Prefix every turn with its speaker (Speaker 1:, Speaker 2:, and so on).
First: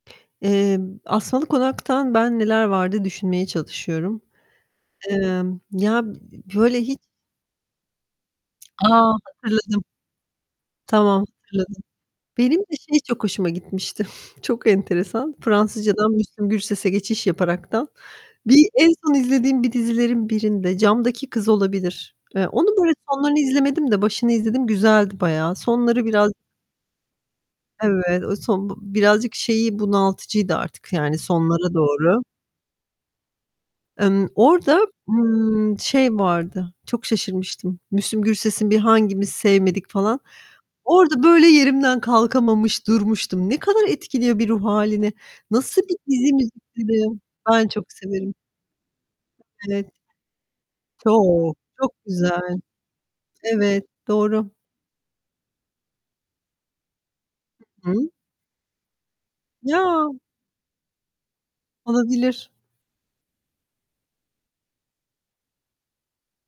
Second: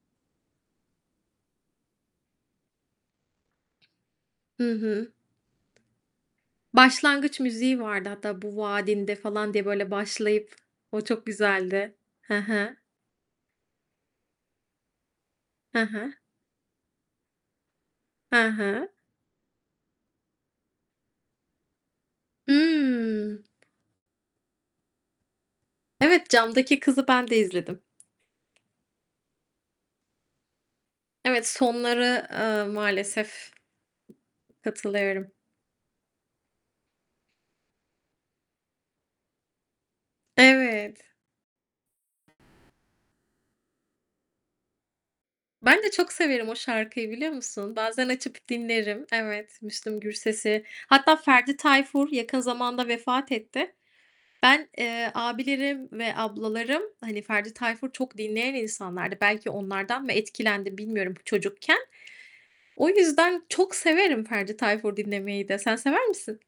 Speaker 1: Emm, Asmalı Konak'tan ben neler vardı düşünmeye çalışıyorum.
Speaker 2: Hı hı.
Speaker 1: Emm, ya, böyle hiç
Speaker 2: Başlangıç müziği vardı hatta "Bu
Speaker 1: A!
Speaker 2: vaadinde" falan diye
Speaker 1: Hatırladım.
Speaker 2: böyle başlayıp, o çok
Speaker 1: Tamam, hatırladım.
Speaker 2: güzeldi. He
Speaker 1: Benim
Speaker 2: he.
Speaker 1: de şey çok hoşuma gitmişti, çok enteresan.
Speaker 2: He
Speaker 1: Fransızcadan
Speaker 2: he.
Speaker 1: Müslüm Gürses'e geçiş yaparaktan,
Speaker 2: He
Speaker 1: bir
Speaker 2: he.
Speaker 1: en son izlediğim bir dizilerin birinde, Camdaki Kız olabilir. Eee, onun böyle sonlarını
Speaker 2: Hımm.
Speaker 1: izlemedim de başını izledim güzeldi bayağı. Sonları
Speaker 2: Evet,
Speaker 1: biraz
Speaker 2: camdaki kızı ben de izledim.
Speaker 1: Evet o son b birazcık şeyi bunaltıcıydı artık, yani,
Speaker 2: Evet,
Speaker 1: sonlara doğru...
Speaker 2: sonları, eee, maalesef...
Speaker 1: Emm, orada,
Speaker 2: Katılıyorum.
Speaker 1: ııı, şey vardı, çok şaşırmıştım. Müslüm Gürses'in bir "Hangimiz Sevmedik" falan.
Speaker 2: Evet.
Speaker 1: Orada böyle yerimden kalkamamış, durmuştum. Ne kadar etkiliyor bir ruh hâlini. Nasıl
Speaker 2: Ben de
Speaker 1: bir
Speaker 2: çok severim
Speaker 1: dizi.
Speaker 2: o şarkıyı,
Speaker 1: [unintelligible]
Speaker 2: biliyor
Speaker 1: Ben
Speaker 2: musun?
Speaker 1: çok
Speaker 2: Bazen
Speaker 1: severim.
Speaker 2: açıp dinlerim. Evet,
Speaker 1: Evet.
Speaker 2: Müslüm Gürses'i, hatta
Speaker 1: Çok,
Speaker 2: Ferdi
Speaker 1: çok
Speaker 2: Tayfur, yakın
Speaker 1: güzel.
Speaker 2: zamanda vefat etti.
Speaker 1: Evet doğru.
Speaker 2: Ben, eee, abilerim ve ablalarım, hani, Ferdi
Speaker 1: Hı
Speaker 2: Tayfur
Speaker 1: hı.
Speaker 2: çok dinleyen insanlardı. Belki onlardan mı
Speaker 1: Ya!
Speaker 2: etkilendim, bilmiyorum çocukken.
Speaker 1: Olabilir.
Speaker 2: O yüzden çok severim Ferdi Tayfur dinlemeyi de. Sen sever misin?